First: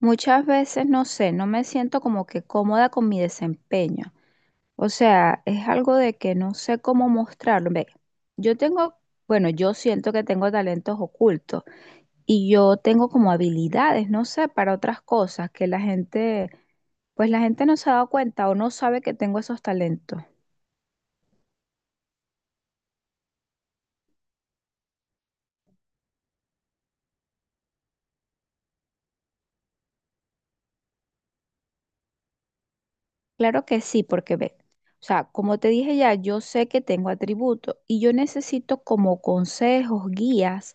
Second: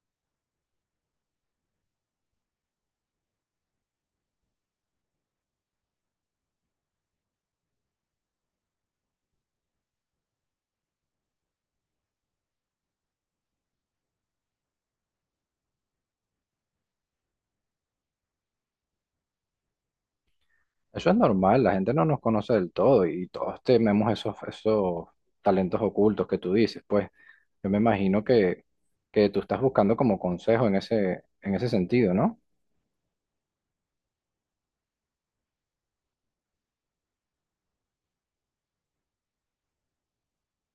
Muchas veces, no sé, no me siento como que cómoda con mi desempeño. O sea, es algo de que no sé cómo mostrarlo. Ve, yo tengo, bueno, yo siento que tengo talentos ocultos y yo tengo como habilidades, no sé, para otras cosas que la gente, pues la gente no se ha dado cuenta o no sabe que tengo esos talentos. Eso es normal, la gente no nos conoce del todo y todos tenemos esos talentos ocultos que tú dices. Pues yo me imagino que tú estás buscando como consejo en en ese sentido, ¿no? Claro que sí, porque ve, o sea, como te dije ya, yo sé que tengo atributos y yo necesito como consejos, guías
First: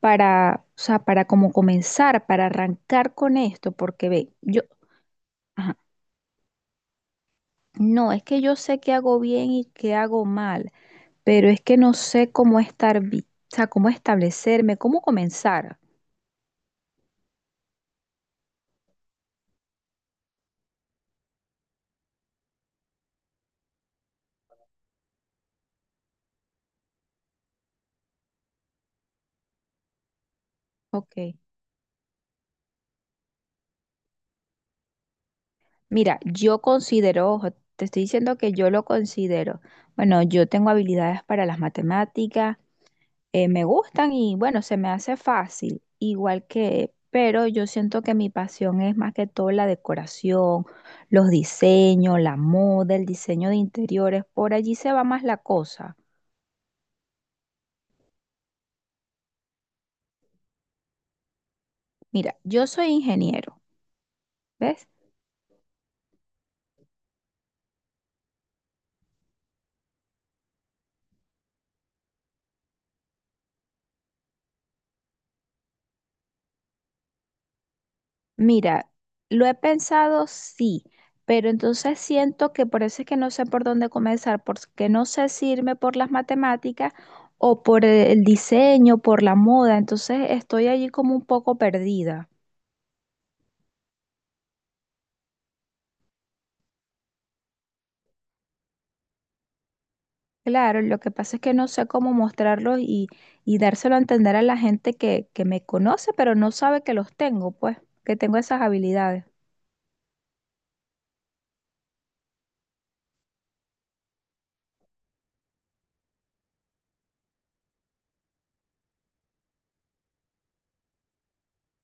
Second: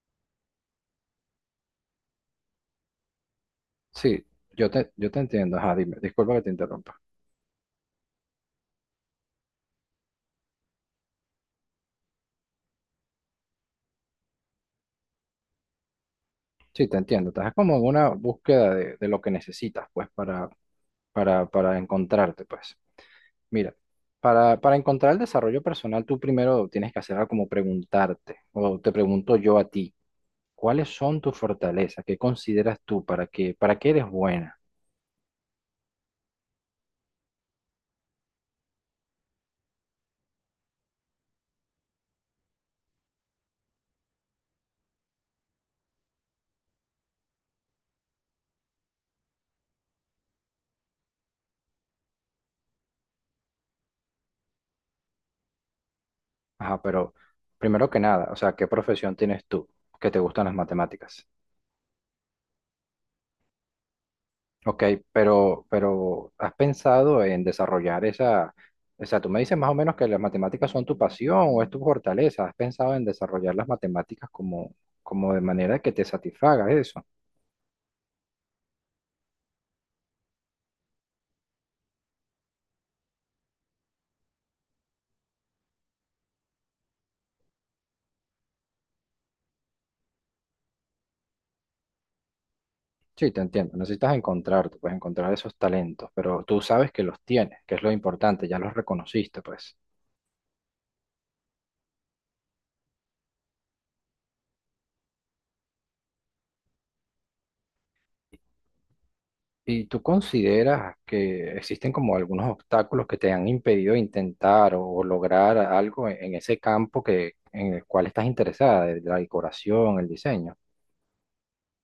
para, o sea, para como comenzar, para arrancar con esto, porque Sí, ve, yo, yo te entiendo. Ajá, ajá, dime, disculpa que te interrumpa. no, es que yo sé qué hago bien y qué hago mal, pero es que no sé cómo estar, o sea, cómo establecerme, cómo comenzar. Sí, te entiendo. Estás como en una búsqueda de lo que necesitas, pues, para encontrarte, pues. Mira, para encontrar el desarrollo personal, tú primero tienes que hacer algo como preguntarte, o te pregunto yo a ti, ¿cuáles son Ok, tus fortalezas? ¿Qué consideras tú? Para qué eres buena? mira, yo considero, ojo, te estoy diciendo que yo lo considero. Bueno, yo tengo habilidades para las matemáticas, me gustan y bueno, se me hace fácil, igual que, pero yo siento que mi pasión es más que todo la decoración, los diseños, la moda, el diseño de interiores, por allí se va más la cosa. Ajá, pero primero que nada, o sea, ¿qué profesión tienes tú? ¿Que te gustan las matemáticas? Mira, yo soy ingeniero, Ok, ¿ves? Pero ¿has pensado en desarrollar esa, o sea, tú me dices más o menos que las matemáticas son tu pasión o es tu fortaleza? ¿Has pensado en desarrollar las matemáticas como de manera que te satisfaga eso? Mira, lo he pensado sí, pero entonces siento que por eso es que no sé por dónde comenzar, porque no sé si irme por las matemáticas o por el diseño, por la moda, entonces estoy allí como un poco perdida. Sí, te entiendo. Necesitas encontrarte, pues encontrar esos talentos, pero tú sabes que los tienes, que es lo importante, ya los reconociste, pues. Claro, lo que pasa es que no sé cómo mostrarlos y dárselo a entender a la gente que me conoce, pero no sabe que los tengo, pues, que tengo esas habilidades. ¿Y tú consideras que existen como algunos obstáculos que te han impedido intentar o lograr algo en ese campo que, en el cual estás interesada, de la decoración, el diseño?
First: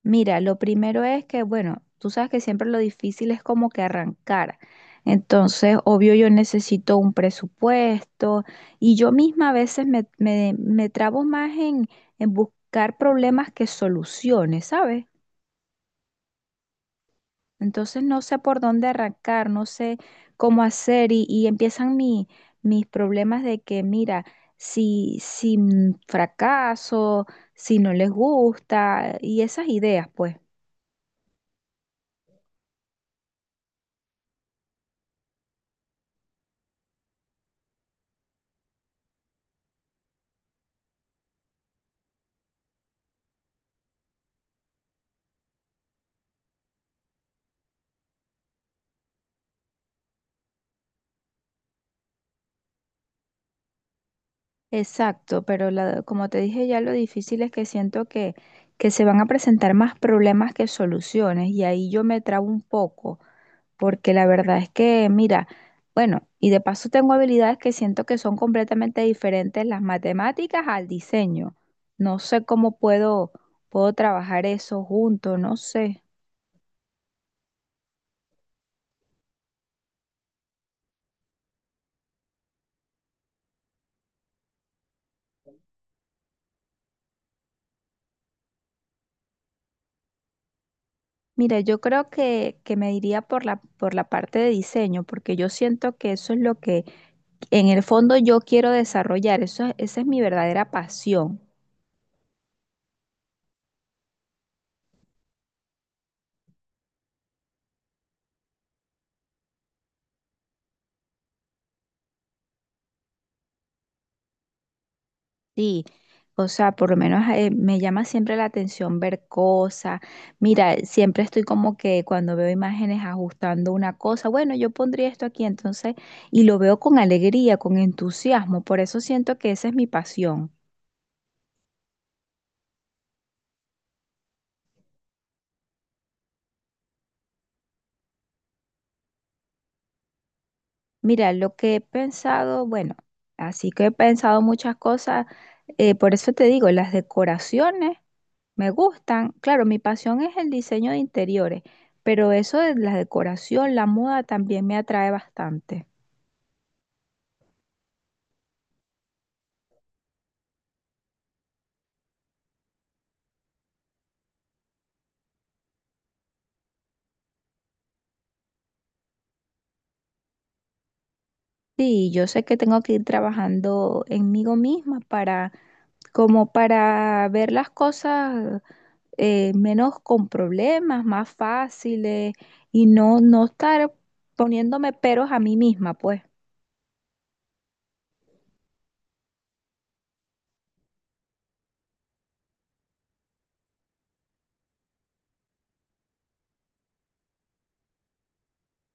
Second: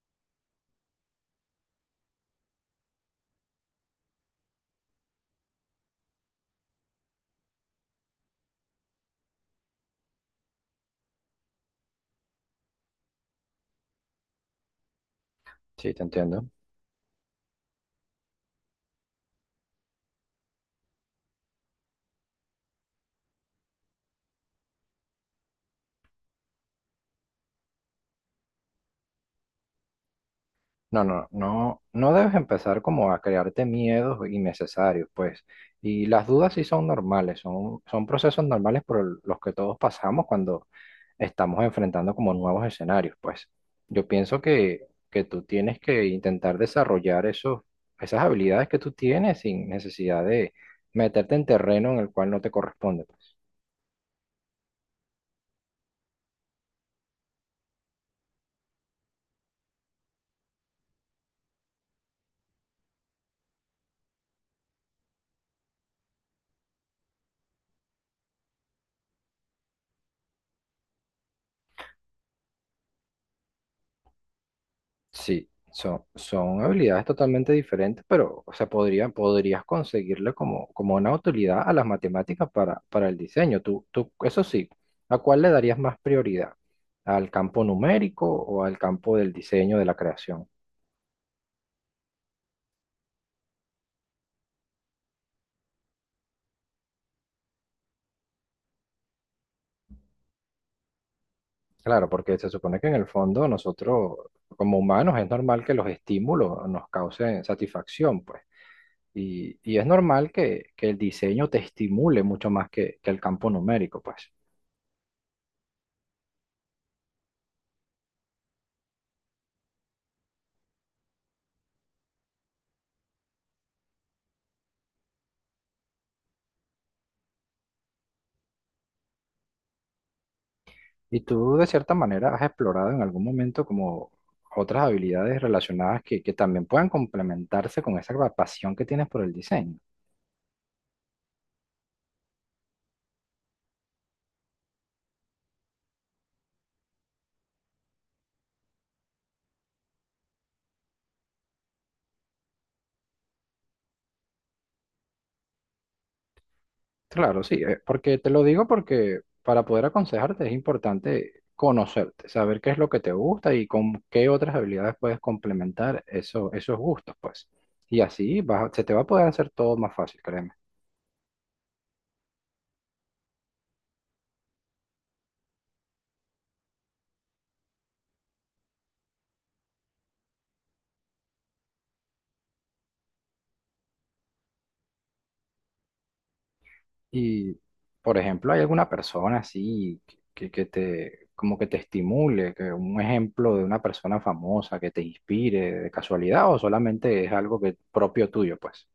Mira, lo primero es que, bueno, tú sabes que siempre lo difícil es como que arrancar. Entonces, obvio, yo necesito un presupuesto y yo misma a veces me trabo más en buscar problemas que soluciones, ¿sabes? Sí, te entiendo. Entonces no sé por dónde arrancar, no sé cómo hacer y empiezan mis problemas de que, mira, si fracaso, si no les gusta y esas ideas, pues. No, no, no, no debes empezar como a crearte miedos innecesarios, pues. Y las dudas sí son normales, son procesos normales por los que todos pasamos cuando estamos enfrentando como nuevos escenarios, pues. Yo pienso que tú tienes que intentar desarrollar esas habilidades que tú tienes sin necesidad de meterte en terreno en el cual no te corresponde, pues. Exacto, pero como te dije ya, lo difícil es que siento que se van a presentar más problemas que soluciones y ahí yo me trabo un poco. Porque la verdad es que, mira, bueno, y de paso tengo habilidades que siento que son completamente diferentes las matemáticas al diseño. No sé cómo puedo, puedo trabajar eso junto, Sí, no sé. Son habilidades totalmente diferentes, pero, o sea, podrías conseguirle como una utilidad a las matemáticas para el diseño. Eso sí, ¿a cuál le darías más prioridad? ¿Al campo numérico o al campo del diseño, de la creación? Mira, yo creo que me iría por la parte de diseño, porque yo siento que eso es lo que en el fondo yo quiero desarrollar, eso, esa es mi verdadera pasión. Claro, porque se supone que en el fondo nosotros, como humanos, es normal que los estímulos nos causen satisfacción, pues. Y es normal que el diseño te estimule mucho más que el campo numérico, pues. Sí, o sea, por lo menos me llama siempre la atención ver cosas. Mira, siempre estoy como que cuando veo imágenes ajustando una cosa, bueno, yo pondría esto aquí entonces, y lo veo con alegría, con entusiasmo, por eso siento que esa es mi pasión. Y tú, de cierta manera, has explorado en algún momento como otras habilidades relacionadas que también puedan complementarse con esa pasión que tienes por el diseño. Mira, lo que he pensado, bueno, así que he pensado muchas cosas, por eso te digo, las decoraciones me gustan. Claro, mi pasión es el diseño de interiores, pero eso de la decoración, la moda también me atrae bastante. Claro, sí, porque te lo digo porque para poder aconsejarte es importante conocerte, saber qué es lo que te gusta y con qué otras habilidades puedes complementar eso, esos gustos, pues. Y así se te va a poder hacer todo más fácil, créeme. Sí, yo sé que tengo que ir trabajando en mí misma para, como para ver las cosas, menos con problemas, más fáciles y no, no estar poniéndome peros a mí misma, pues. Y, por ejemplo, hay alguna persona así que que te, como que te estimule, que un ejemplo de una persona famosa que te inspire de casualidad o solamente es algo que propio tuyo, pues.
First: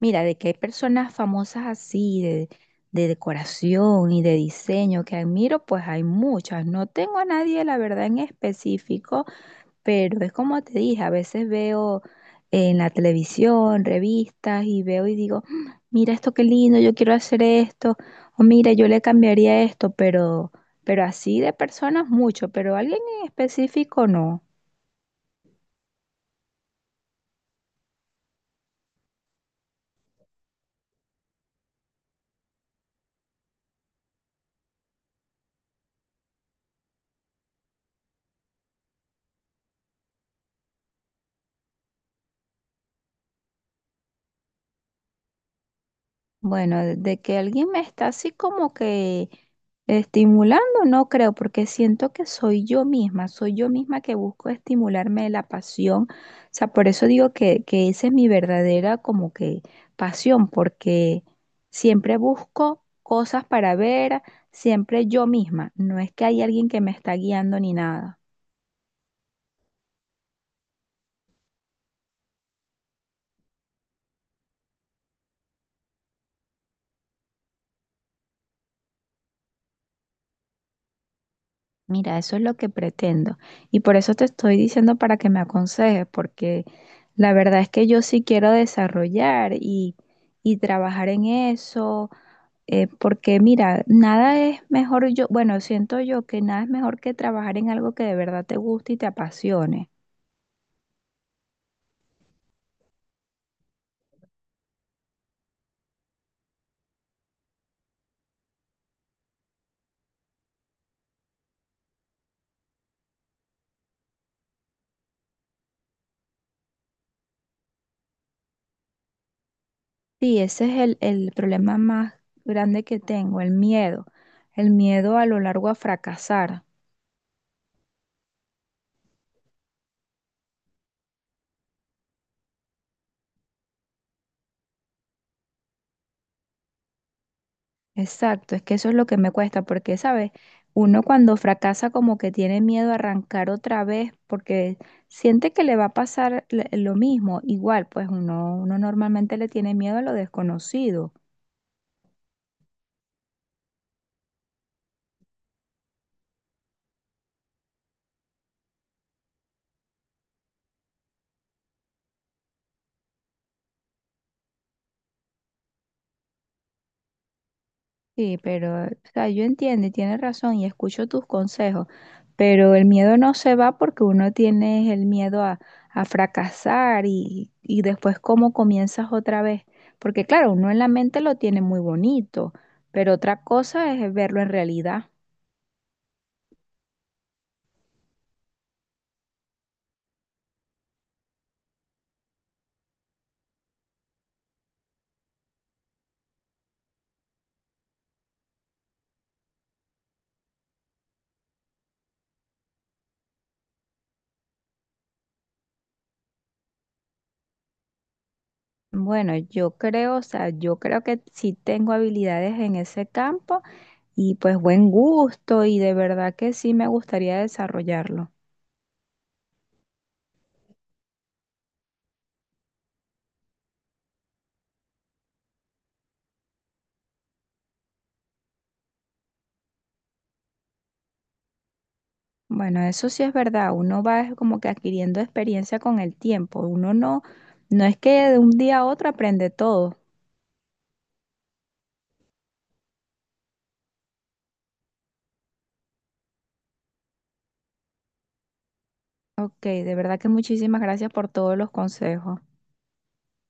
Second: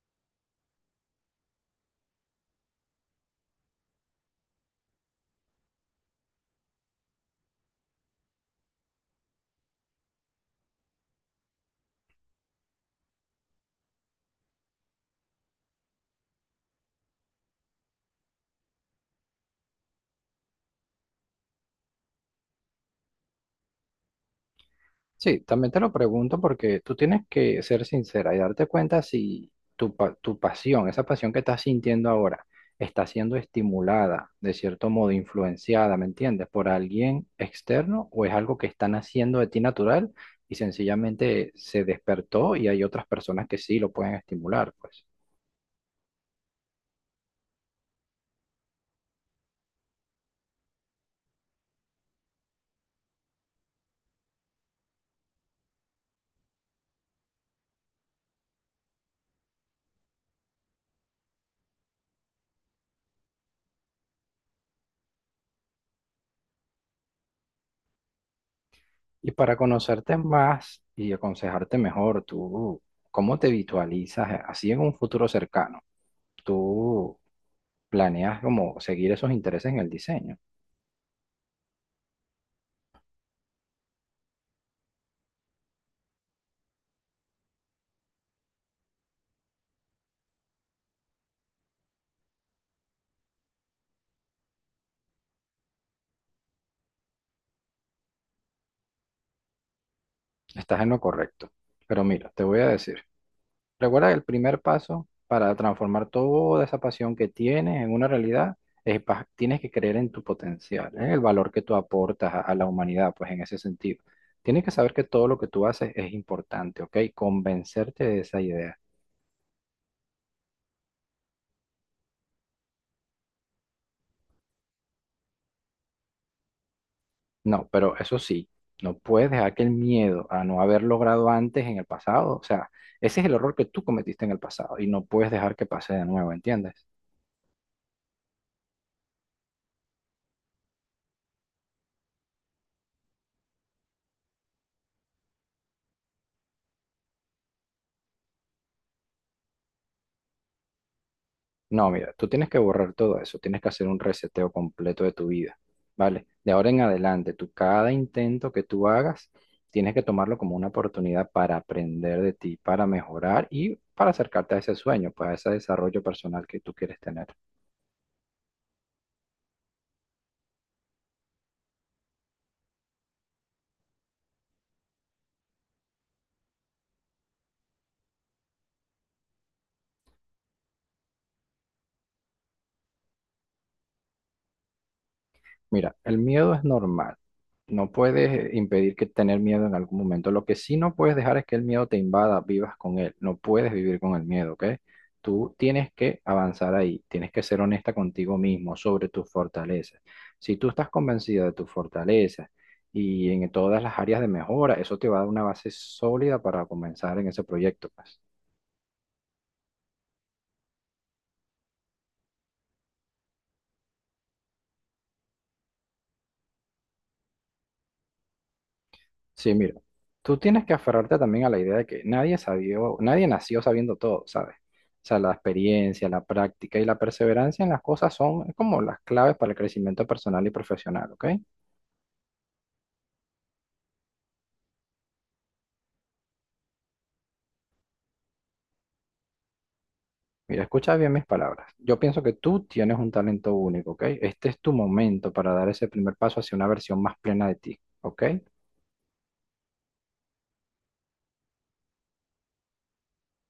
Mira, de que hay personas famosas así, de decoración y de diseño que admiro, pues hay muchas. No tengo a nadie, la verdad, en específico, pero es como te dije, a veces veo en la televisión, revistas y veo y digo, "Mm, mira esto qué lindo, yo quiero hacer esto, o mira, yo le cambiaría esto, pero así de personas mucho, pero alguien en específico no". Sí, también te lo pregunto porque tú tienes que ser sincera y darte cuenta si tu pasión, esa pasión que estás sintiendo ahora, está siendo estimulada, de cierto modo influenciada, ¿me entiendes? Por alguien externo o es algo que están haciendo de ti natural y sencillamente se despertó y hay otras personas que sí lo pueden estimular, pues. Bueno, de que alguien me está así como que estimulando, no creo, porque siento que soy yo misma que busco estimularme la pasión. O sea, por eso digo que esa es mi verdadera como que pasión, porque siempre busco cosas para ver, siempre yo misma. No es que hay alguien que me está guiando ni nada. Y para conocerte más y aconsejarte mejor, tú, ¿cómo te visualizas así en un futuro cercano? ¿Tú planeas como seguir esos intereses en el diseño? Mira, eso es lo que pretendo. Y por eso te estoy diciendo para que me aconsejes, porque... La verdad es que yo sí quiero desarrollar y trabajar en eso, porque mira, nada es mejor yo, bueno, siento yo que nada es mejor que trabajar en algo que de verdad te guste y te apasione. Estás en lo correcto. Pero mira, te voy a decir, recuerda que el primer paso para transformar toda esa pasión que tienes en una realidad es tienes que creer en tu potencial, en el valor que tú aportas a la humanidad, pues en ese sentido. Tienes que saber que todo lo que tú haces es importante, ¿ok? Convencerte de esa idea. Sí, ese es el problema más grande que tengo, el miedo a lo largo a fracasar. No, pero eso sí, no puedes dejar que el miedo a no haber logrado antes en el pasado, o sea, ese es el error que tú cometiste en el pasado y no puedes dejar que pase de nuevo, ¿entiendes? Exacto, es que eso es lo que me cuesta, porque, ¿sabes? Uno cuando fracasa como que tiene miedo a arrancar otra vez porque siente que le va a pasar lo mismo. Igual, pues uno, uno normalmente le tiene miedo a lo desconocido. No, mira, tú tienes que borrar todo eso, tienes que hacer un reseteo completo de tu vida, ¿vale? De ahora en adelante, tú cada intento que tú hagas, tienes que tomarlo como una oportunidad para aprender de ti, para mejorar y para acercarte a ese sueño, pues a ese desarrollo personal que tú quieres tener. Sí, pero, o sea, yo entiendo y tienes razón y escucho tus consejos. Pero el miedo no se va porque uno tiene el miedo a fracasar y después cómo comienzas otra vez. Porque claro, uno en la mente lo tiene muy bonito, pero otra cosa es verlo en realidad. Mira, el miedo es normal. No puedes impedir que tener miedo en algún momento. Lo que sí no puedes dejar es que el miedo te invada, vivas con él. No puedes vivir con el miedo, ¿ok? Tú tienes que avanzar ahí. Tienes que ser honesta contigo mismo sobre tus fortalezas. Si tú estás convencida de tus fortalezas y en todas las áreas de mejora, eso te va a dar una base sólida para comenzar en ese proyecto, pues. Bueno, yo creo, o sea, yo creo que sí tengo habilidades en ese campo y pues buen gusto y de verdad que sí me gustaría desarrollarlo. Sí, mira, tú tienes que aferrarte también a la idea de que nadie sabió, nadie nació sabiendo todo, ¿sabes? O sea, la experiencia, la práctica y la perseverancia en las cosas son como las claves para el crecimiento personal y profesional, ¿ok? Bueno, eso sí es verdad, uno va es como que adquiriendo experiencia con el tiempo, uno no, no es que de un día a otro aprende todo. Mira, escucha bien mis palabras. Yo pienso que tú tienes un talento único, ¿ok? Este es tu momento para dar ese primer paso hacia una versión más plena de ti, ¿ok? Ok, de verdad que muchísimas gracias por todos los consejos.